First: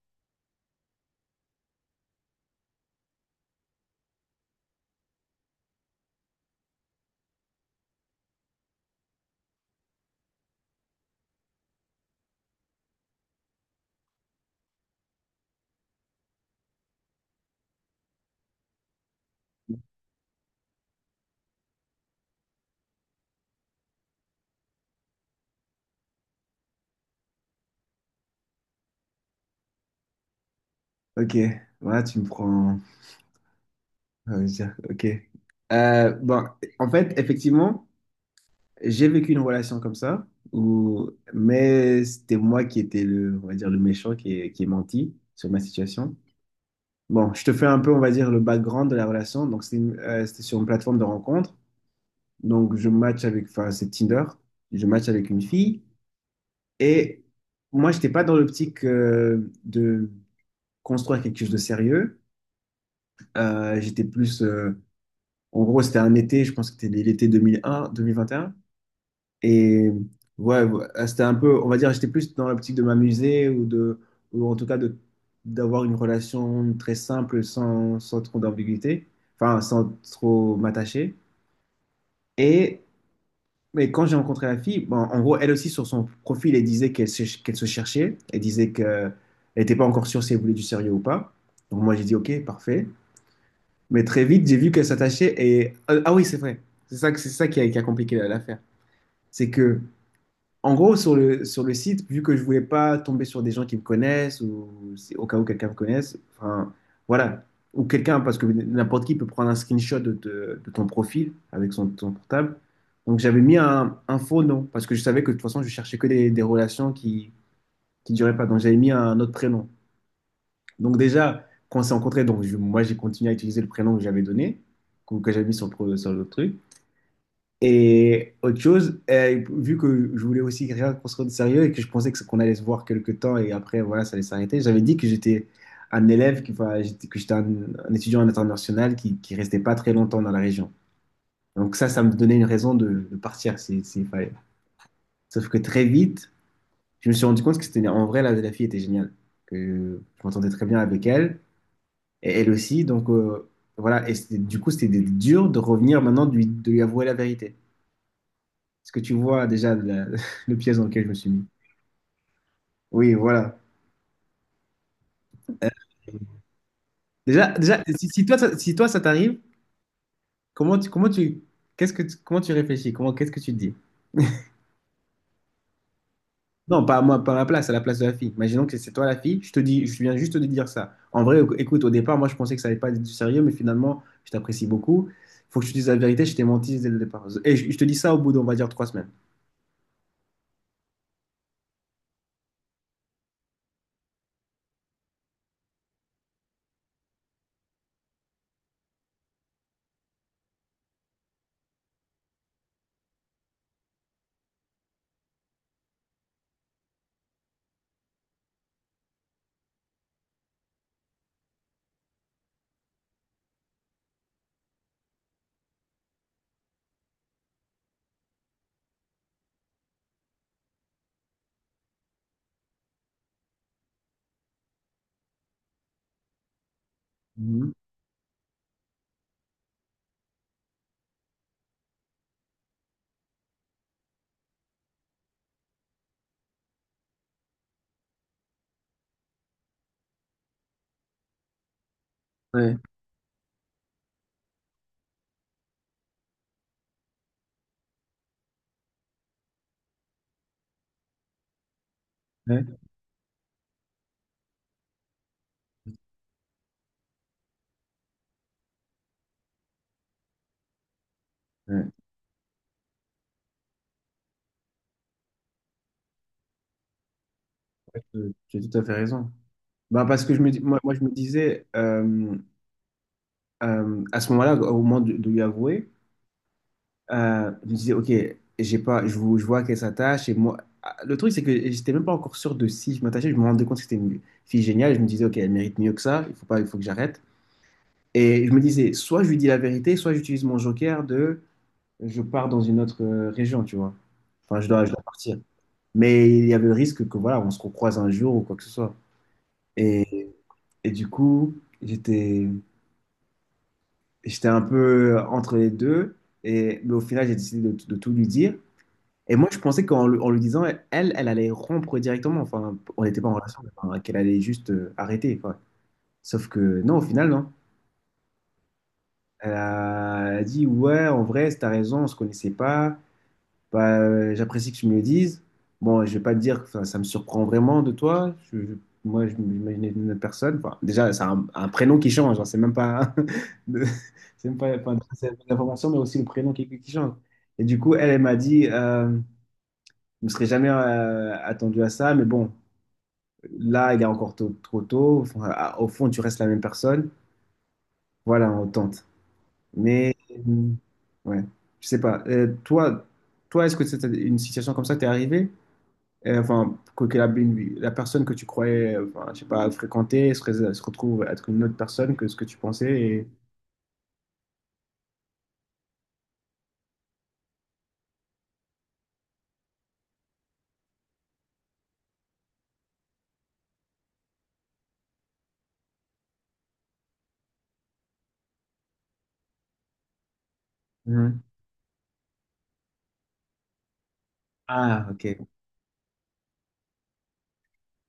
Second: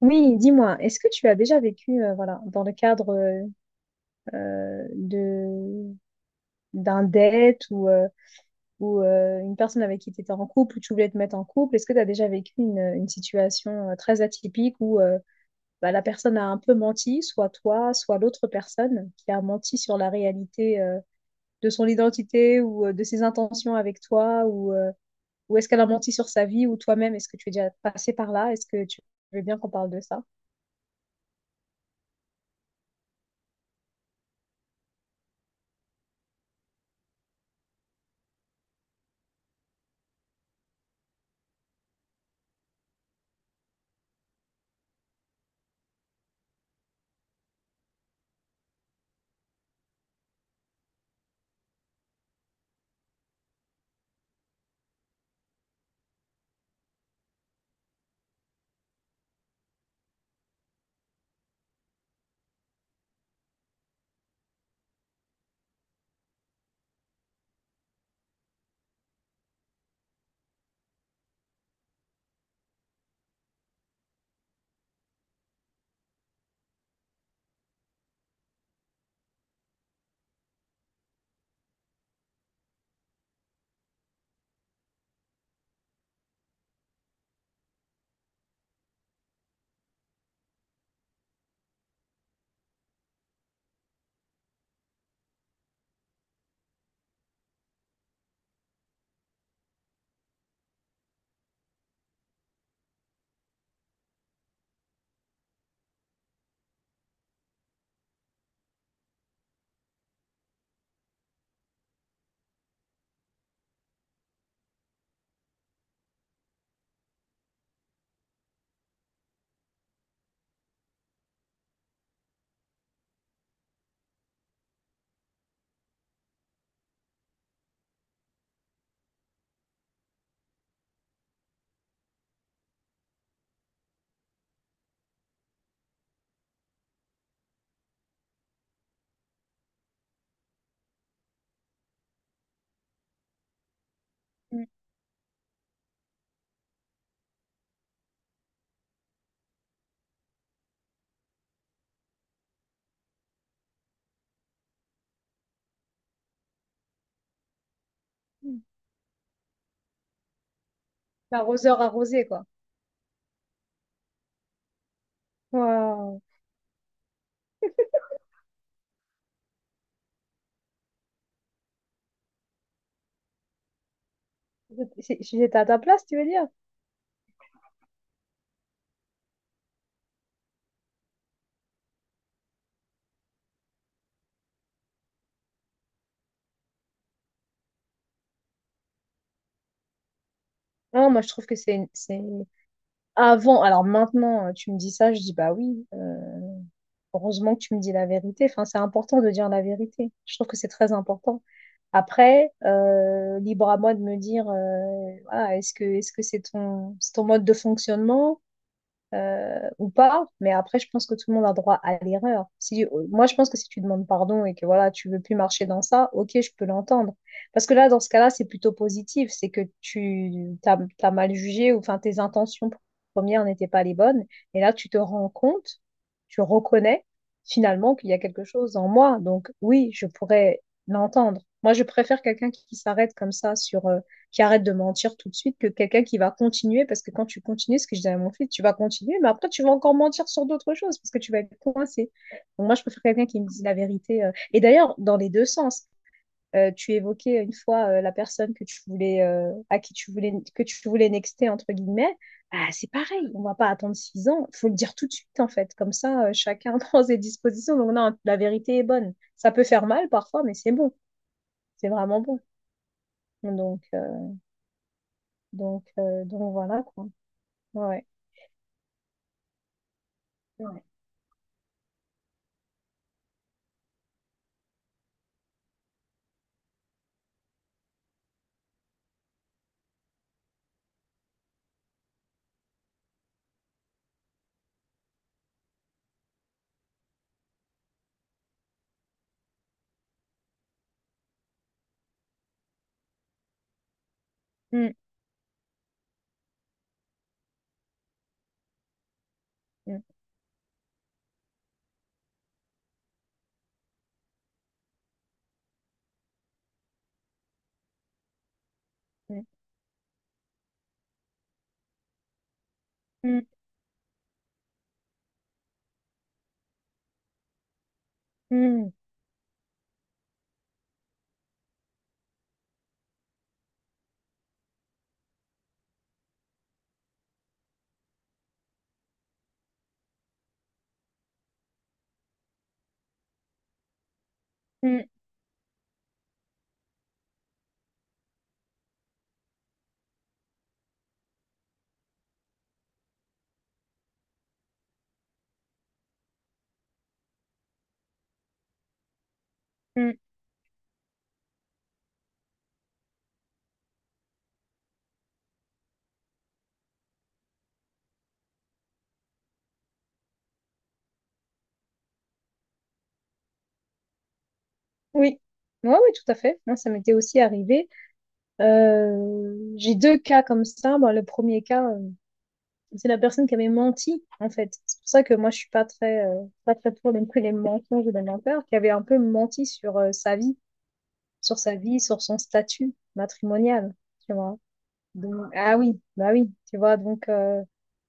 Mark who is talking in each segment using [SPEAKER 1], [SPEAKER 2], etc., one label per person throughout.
[SPEAKER 1] Oui, dis-moi, est-ce que tu as déjà vécu, voilà, dans le cadre de d'un date ou une personne avec qui tu étais en couple ou tu voulais te mettre en couple, est-ce que tu as déjà vécu une situation très atypique où bah, la personne a un peu menti, soit toi, soit l'autre personne qui a menti sur la réalité de son identité ou de ses intentions avec toi ou est-ce qu'elle a menti sur sa vie ou toi-même, est-ce que tu es déjà passé par là? Est-ce que tu veux bien qu'on parle de ça?
[SPEAKER 2] Ok, ouais, tu me prends. Ah oui, ça, ok. Euh, bon, en fait, effectivement, j'ai vécu une relation comme ça, où... mais c'était moi qui étais le, on va dire, le méchant qui est menti sur ma situation. Bon, je te fais un peu, on va dire, le background de la relation. Donc, c'était sur une plateforme de rencontre. Donc, je match avec, enfin, c'est Tinder. Je match avec une fille. Et moi, j'étais pas dans l'optique de construire quelque chose de sérieux. J'étais plus. En gros, c'était un été, je pense que c'était l'été 2001, 2021. Et un. Et ouais, c'était un peu, on va dire, j'étais plus dans l'optique de m'amuser ou de, ou en tout cas de, d'avoir une relation très simple sans, sans trop d'ambiguïté, enfin, sans trop m'attacher. Et mais quand j'ai rencontré la fille, bon, en gros, elle aussi, sur son profil, elle disait qu'elle se cherchait. Elle disait qu'elle n'était pas encore sûre si elle voulait du sérieux ou pas. Donc moi, j'ai dit, OK, parfait. Mais très vite, j'ai vu qu'elle s'attachait et... Ah ah oui, c'est vrai. C'est ça qui a compliqué l'affaire. C'est que, en gros, sur le site, vu que je voulais pas tomber sur des gens qui me connaissent ou si- au cas où quelqu'un me connaisse, enfin, voilà. Ou quelqu'un, parce que n'importe qui peut prendre un screenshot de ton profil avec ton portable. Donc j'avais mis un faux nom parce que je savais que de toute façon, je cherchais que des relations qui duraient pas. Donc j'avais mis un autre prénom. Donc déjà, quand on s'est rencontrés, moi j'ai continué à utiliser le prénom que j'avais donné, que j'avais mis sur le, sur le truc. Et autre chose, vu que je voulais aussi rien qu'on se rende sérieux et que je pensais que qu'on allait se voir quelques temps et après voilà, ça allait s'arrêter, j'avais dit que j'étais un élève, qui, enfin, que j'étais un étudiant international qui restait pas très longtemps dans la région. Donc ça me donnait une raison de partir si- s'il fallait. Sauf que très vite, je me suis rendu compte que c'était en vrai la fille était géniale, que je m'entendais très bien avec elle. Et elle aussi, donc voilà. Du coup, c'était dur de revenir maintenant, de lui avouer la vérité.
[SPEAKER 1] Mm.
[SPEAKER 2] Ce que tu vois déjà la- le piège dans lequel je me suis mis.
[SPEAKER 1] L'arroseur arrosé, quoi.
[SPEAKER 2] Oui, voilà. Euh,
[SPEAKER 1] Waouh.
[SPEAKER 2] déjà, si toi, si toi, ça t'arrive, comment tu, comment tu, comment tu réfléchis? Qu'est-ce que tu te dis?
[SPEAKER 1] Si j'étais à ta place, tu veux dire?
[SPEAKER 2] Non, pas à moi, pas à ma place, à la place de la fille. Imaginons que c'est toi la fille, je te dis, je viens juste de dire ça. En vrai, écoute, au départ, moi, je pensais que ça allait pas être du sérieux, mais finalement, je t'apprécie beaucoup. Faut que je te dise la vérité, je t'ai menti dès le départ. Je te dis ça au bout d'on va dire trois semaines.
[SPEAKER 1] Non, moi je trouve que c'est avant. Alors maintenant, tu me dis ça, je dis bah oui. Heureusement que tu me dis la vérité. Enfin, c'est important de dire la vérité. Je trouve que c'est très important. Après, libre à moi de me dire, voilà, est-ce que c'est c'est ton mode de fonctionnement? Ou pas. Mais après, je pense que tout le monde a droit à l'erreur. Si, moi, je pense que si tu demandes pardon et que voilà, tu veux plus marcher dans ça, ok, je peux l'entendre. Parce que là, dans ce cas-là, c'est plutôt positif. C'est que t'as mal jugé ou enfin tes intentions premières n'étaient pas les bonnes. Et là, tu te rends compte, tu reconnais
[SPEAKER 2] Mhm.
[SPEAKER 1] finalement qu'il y a quelque chose en moi. Donc oui, je pourrais l'entendre. Moi, je préfère quelqu'un qui s'arrête comme ça sur, qui arrête de mentir tout de suite que quelqu'un qui va continuer, parce que quand tu continues, ce que je disais à mon fils, tu vas continuer, mais après tu vas encore mentir sur d'autres choses, parce que tu vas être coincé. Donc moi, je préfère quelqu'un qui me dise la vérité. Et d'ailleurs, dans les deux sens, tu évoquais une fois la personne que tu voulais, à qui tu voulais, que tu voulais nexter, entre guillemets,
[SPEAKER 2] Ouais.
[SPEAKER 1] ah, c'est pareil, on va pas attendre six ans. Il faut le dire tout de suite en fait, comme ça chacun prend ses dispositions. Donc non, la vérité est bonne. Ça peut faire mal parfois, mais c'est bon, c'est
[SPEAKER 2] Ouais,
[SPEAKER 1] vraiment bon. Donc, donc voilà quoi. Ouais.
[SPEAKER 2] tu as tout à fait raison. Bah, parce que
[SPEAKER 1] Ouais.
[SPEAKER 2] je me disais, à ce moment-là, au moment de lui avouer, je me disais, OK, j'ai pas, je, vous- je vois qu'elle s'attache. Et moi, ah, le truc, c'est que j'étais même pas encore sûr de si je m'attachais. Je me rendais compte que c'était une fille géniale. Je me disais, OK, elle mérite mieux que ça. Il faut pas, il faut que j'arrête. Et je me disais, soit je lui dis la vérité, soit j'utilise mon joker de je pars dans une autre région, tu vois. Enfin, je
[SPEAKER 1] Mm,
[SPEAKER 2] dois partir. Mais il y avait le risque que, voilà, on se recroise un jour ou quoi que ce soit.
[SPEAKER 1] mm,
[SPEAKER 2] Et, et du coup, j'étais un peu entre les deux. Et, mais au final, j'ai décidé de tout lui dire. Et
[SPEAKER 1] mm,
[SPEAKER 2] moi, je pensais en lui disant, elle allait rompre directement. Enfin, on n'était pas en
[SPEAKER 1] mm,
[SPEAKER 2] relation, mais enfin, qu'elle allait juste arrêter. Quoi. Sauf que non, au final, non.
[SPEAKER 1] mm,
[SPEAKER 2] Elle a dit, ouais, en vrai, t'as raison, on se connaissait pas. Bah, j'apprécie que tu me le dises. Bon, je vais pas te dire que ça me surprend vraiment de toi. Moi, je m'imaginais une autre personne. Enfin, déjà, c'est un prénom qui change. Hein. C'est même pas, de- c'est même pas, enfin,
[SPEAKER 1] mm,
[SPEAKER 2] c'est l'information, mais aussi le prénom qui change. Et du coup, elle m'a dit, je ne serais jamais attendu à ça, mais bon, là, il est encore trop tôt. Enfin, au fond, tu restes la même personne. Voilà, on tente. Mais,
[SPEAKER 1] mm.
[SPEAKER 2] euh, ouais, je sais pas. Toi, est-ce que c'était une situation comme ça t'est arrivée? Enfin, la personne que tu croyais, enfin, je sais pas, fréquenter se retrouve être une autre personne que ce que tu pensais. Et...
[SPEAKER 1] Oui. Oui, ouais, ouais, tout à fait. Moi, ça m'était aussi arrivé. J'ai deux cas comme ça. Bon, le premier cas, c'est la personne qui avait menti, en fait. C'est pour ça que moi, je suis pas très, pas très pour non plus les mensonges ou les menteurs, qui avait un peu menti sur sa vie,
[SPEAKER 2] Mhm.
[SPEAKER 1] sur son statut matrimonial. Tu vois.
[SPEAKER 2] Ah,
[SPEAKER 1] Donc,
[SPEAKER 2] ok.
[SPEAKER 1] ah oui, bah oui, tu vois, donc...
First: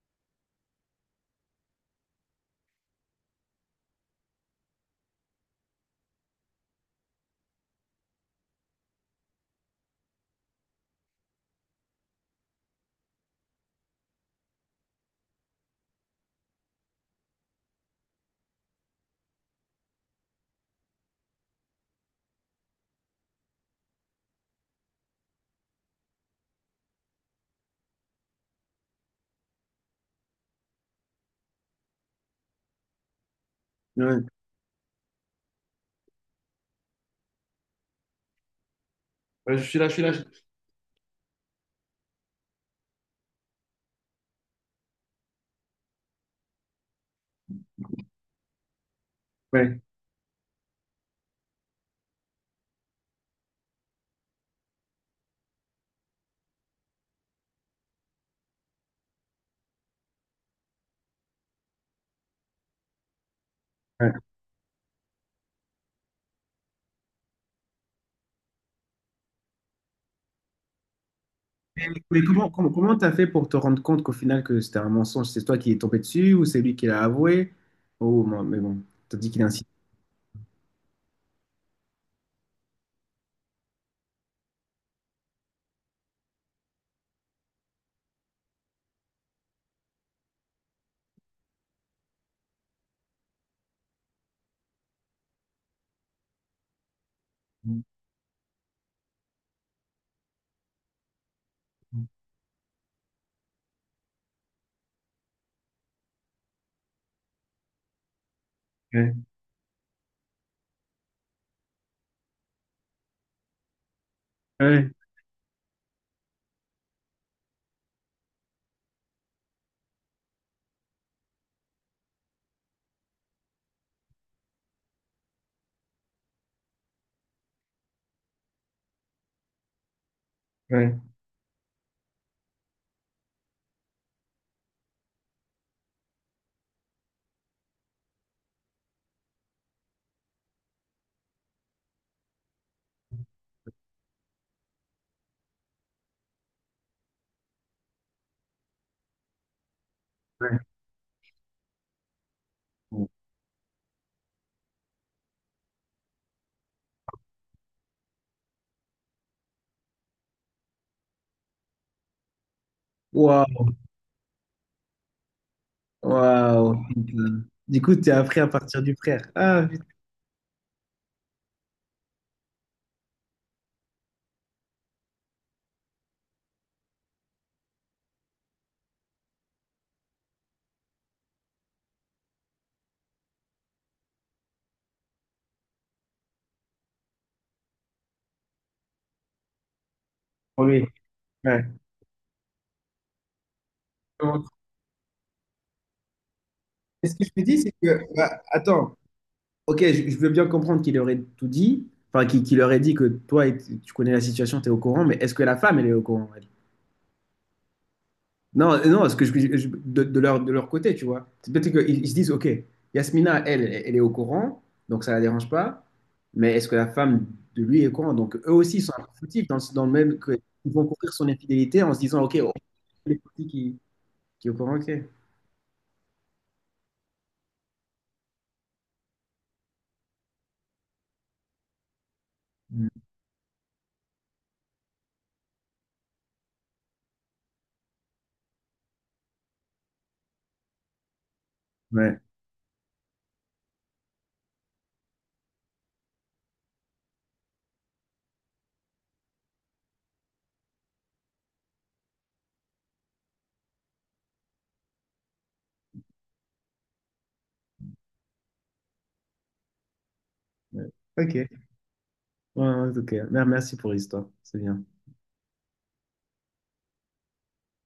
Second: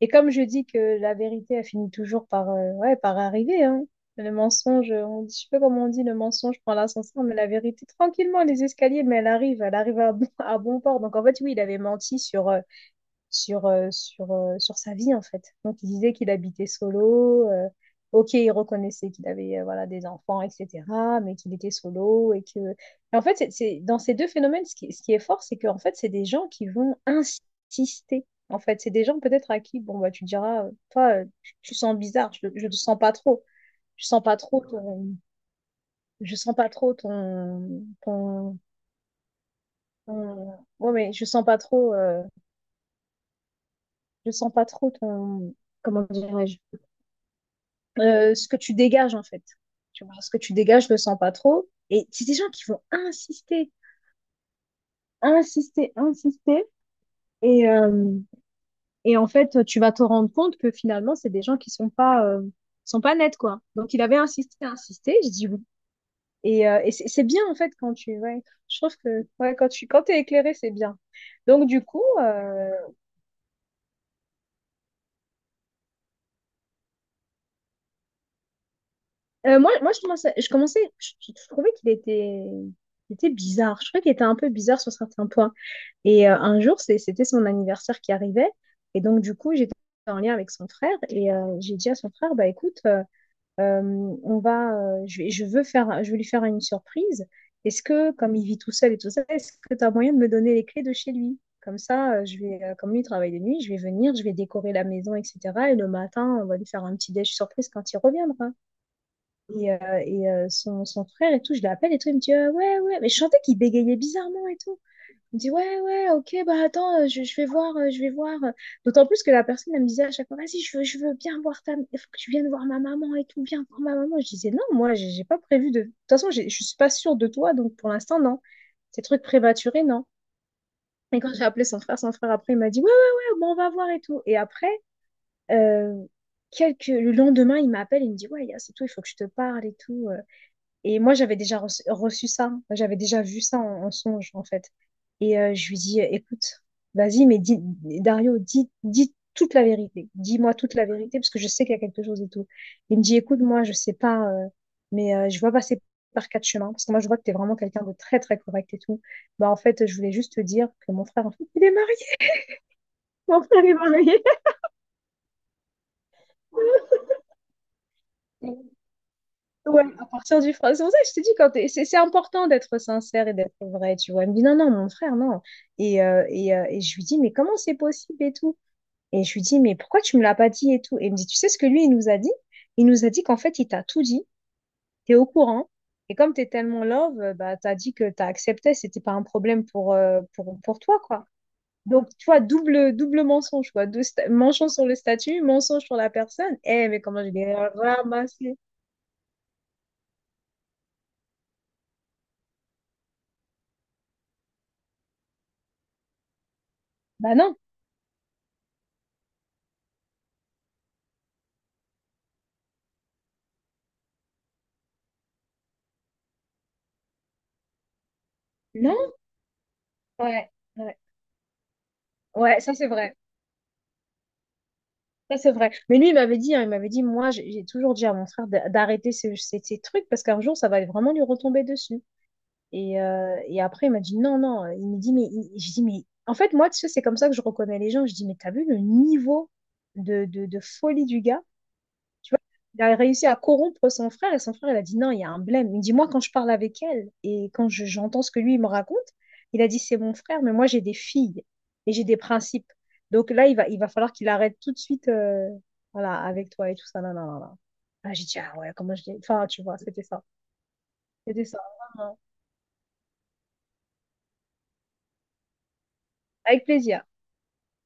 [SPEAKER 1] et comme je dis que la vérité, elle finit toujours par, ouais, par arriver, hein. Le mensonge, on dit, je sais pas comment on dit, le mensonge prend l'ascenseur, mais la vérité, tranquillement, les escaliers, mais elle arrive à bon, à bon port. Donc en fait, oui, il avait menti sur, sur sa vie, en fait. Donc, il disait qu'il habitait solo. Ok, il reconnaissait qu'il avait voilà, des enfants, etc., mais qu'il était solo. Et que... Et en fait, dans ces deux phénomènes, ce qui est fort, c'est qu'en fait, c'est des gens qui vont insister. En fait, c'est des gens peut-être à qui, bon, bah, tu diras, toi, tu sens bizarre, je ne sens pas trop. Je sens
[SPEAKER 2] Ouais,
[SPEAKER 1] pas trop ton, je sens pas trop ton, ton,
[SPEAKER 2] ouais, je suis là, je suis là.
[SPEAKER 1] ton- ouais, mais je sens pas trop, je sens pas trop ton, comment dirais-je, ce que tu dégages en fait.
[SPEAKER 2] Ouais,
[SPEAKER 1] Tu vois, ce que tu dégages, je le sens pas trop. Et c'est des gens qui vont insister. Et, euh, et en fait, tu vas te rendre compte que finalement, c'est des gens qui sont pas nets, quoi. Donc,
[SPEAKER 2] ouais.
[SPEAKER 1] insisté. Je dis oui. Et c'est bien, en fait, quand tu, ouais, je trouve que, ouais, quand tu, quand t'es éclairé, c'est bien. Donc, du coup,
[SPEAKER 2] Comment t'as fait pour te rendre compte qu'au final que c'était un mensonge? C'est toi qui est tombé dessus ou c'est lui qui l'a avoué? Oh, moi, mais bon, t'as dit qu'il a insisté.
[SPEAKER 1] moi, je commençais, je trouvais qu'il était, il était bizarre. Je trouvais qu'il était un peu bizarre sur certains points. Et un jour, c'était son anniversaire qui arrivait. Et donc, du coup, j'étais en lien avec son frère et j'ai dit à son frère, bah écoute, euh, on va, je veux faire, je veux lui faire une surprise. Est-ce que, comme il vit tout seul et tout ça, est-ce que tu as moyen de me donner les clés de chez lui? Comme ça, je vais, comme lui il travaille de nuit, je vais venir, je vais décorer la maison, etc. Et le matin, on va lui faire un petit déj surprise quand il reviendra.
[SPEAKER 2] Ouais,
[SPEAKER 1] Et, son frère et tout, je l'appelle et tout, il me dit, ouais, ouais, mais je sentais qu'il bégayait bizarrement et tout.
[SPEAKER 2] ouais,
[SPEAKER 1] Il me dit, ouais, ouais, ok, bah attends, je vais voir, je vais voir. D'autant plus que la personne, elle me disait à chaque fois, vas-y, je veux bien voir ta... Il faut que tu viennes voir ma maman et tout, viens voir ma maman. Je disais, non, moi, j'ai pas prévu de... De toute façon, je suis pas sûre de toi, donc pour l'instant, non. Ces trucs prématurés, non.
[SPEAKER 2] ouais.
[SPEAKER 1] Et quand j'ai appelé son frère, après, il m'a dit, ouais, ouais, ouais, bon, on va voir et tout. Et après, euh, quelques... le lendemain, il m'appelle, il me dit, ouais, Yas, c'est tout, il faut que je te parle et tout. Et moi, j'avais déjà reçu, reçu ça. Enfin, j'avais déjà vu ça en, en songe, en fait. Et je lui dis, écoute, vas-y, mais dis, Dario, dis toute la vérité. Dis-moi
[SPEAKER 2] ouais.
[SPEAKER 1] toute la vérité, parce que je sais qu'il y a quelque chose et tout. Il me dit, écoute, moi, je sais pas, mais je vois passer par quatre chemins, parce que moi, je vois que t'es vraiment quelqu'un de très, très correct et tout. Bah, en fait, je voulais juste te dire que mon frère, en fait, il est marié. Mon frère
[SPEAKER 2] Waouh,
[SPEAKER 1] est marié.
[SPEAKER 2] waouh. Du coup, t'es appris à partir du frère. Ah,
[SPEAKER 1] Ouais,
[SPEAKER 2] putain.
[SPEAKER 1] à partir du français. C'est pour ça que je te dis, c'est important d'être sincère et d'être vrai, tu vois. Elle me dit, non, non, mon frère, non. Et, et je lui dis, mais comment c'est possible et tout? Et je lui dis, mais pourquoi tu me l'as pas dit et tout? Et il me dit, tu sais ce que lui, il nous a dit? Il nous a dit qu'en fait, il t'a tout dit, t'es au courant. Et comme t'es tellement love, bah, t'as dit que t'as accepté, c'était pas un problème pour, pour
[SPEAKER 2] Oui.
[SPEAKER 1] toi, quoi.
[SPEAKER 2] Ouais.
[SPEAKER 1] Donc, tu vois, double mensonge, quoi. Mensonge sur le statut, mensonge sur la personne. Eh, mais
[SPEAKER 2] Mais ce
[SPEAKER 1] comment
[SPEAKER 2] que
[SPEAKER 1] je
[SPEAKER 2] je me
[SPEAKER 1] l'ai
[SPEAKER 2] dis, c'est que, bah,
[SPEAKER 1] ramassé?
[SPEAKER 2] attends, ok, je veux bien comprendre qu'il aurait tout dit, enfin, qu'il aurait dit que toi, et- tu connais la situation, tu es au courant, mais est-ce que la femme, elle est au courant, elle
[SPEAKER 1] Bah non,
[SPEAKER 2] Non, non, ce que de, de leur côté, tu vois. C'est peut-être qu'ils ils se disent, ok, Yasmina, elle est au courant, donc ça la dérange pas, mais est-ce que la femme de lui est au courant? Donc eux aussi, ils sont un peu
[SPEAKER 1] non,
[SPEAKER 2] foutifs dans, dans le même que-
[SPEAKER 1] ouais.
[SPEAKER 2] ils vont
[SPEAKER 1] Ouais.
[SPEAKER 2] courir son infidélité en se disant, ok, oh,
[SPEAKER 1] Ouais, ça c'est
[SPEAKER 2] elle
[SPEAKER 1] vrai.
[SPEAKER 2] est foutie qui est au courant, ok.
[SPEAKER 1] Ça c'est vrai. Mais lui, il m'avait dit, hein, il m'avait dit, moi, j'ai toujours dit à mon frère d'arrêter ces, ces trucs parce qu'un jour, ça va vraiment lui retomber dessus.
[SPEAKER 2] Mm.
[SPEAKER 1] Et après, il m'a dit, non, non. Il me dit, je dis, mais en fait, moi, tu sais, c'est comme ça que je reconnais les gens. Je dis, mais t'as vu le niveau de folie du gars?
[SPEAKER 2] Ouais,
[SPEAKER 1] Il a réussi à corrompre son frère et son frère, il a dit non, il y a un blême. Il dit, moi, quand je parle avec elle et j'entends ce que lui, il me raconte, il a dit, c'est mon frère, mais moi, j'ai des filles et j'ai des principes. Donc là, il va falloir qu'il arrête tout de suite, voilà, avec toi et tout ça. Non, non, non, non. Ah, j'ai dit, ah ouais, comment je dis. Enfin, tu vois, c'était ça.
[SPEAKER 2] ouais. Ok.
[SPEAKER 1] C'était
[SPEAKER 2] Ouais,
[SPEAKER 1] ça. Vraiment.
[SPEAKER 2] ouais, ok. Merci pour l'histoire, c'est bien.
[SPEAKER 1] Avec plaisir.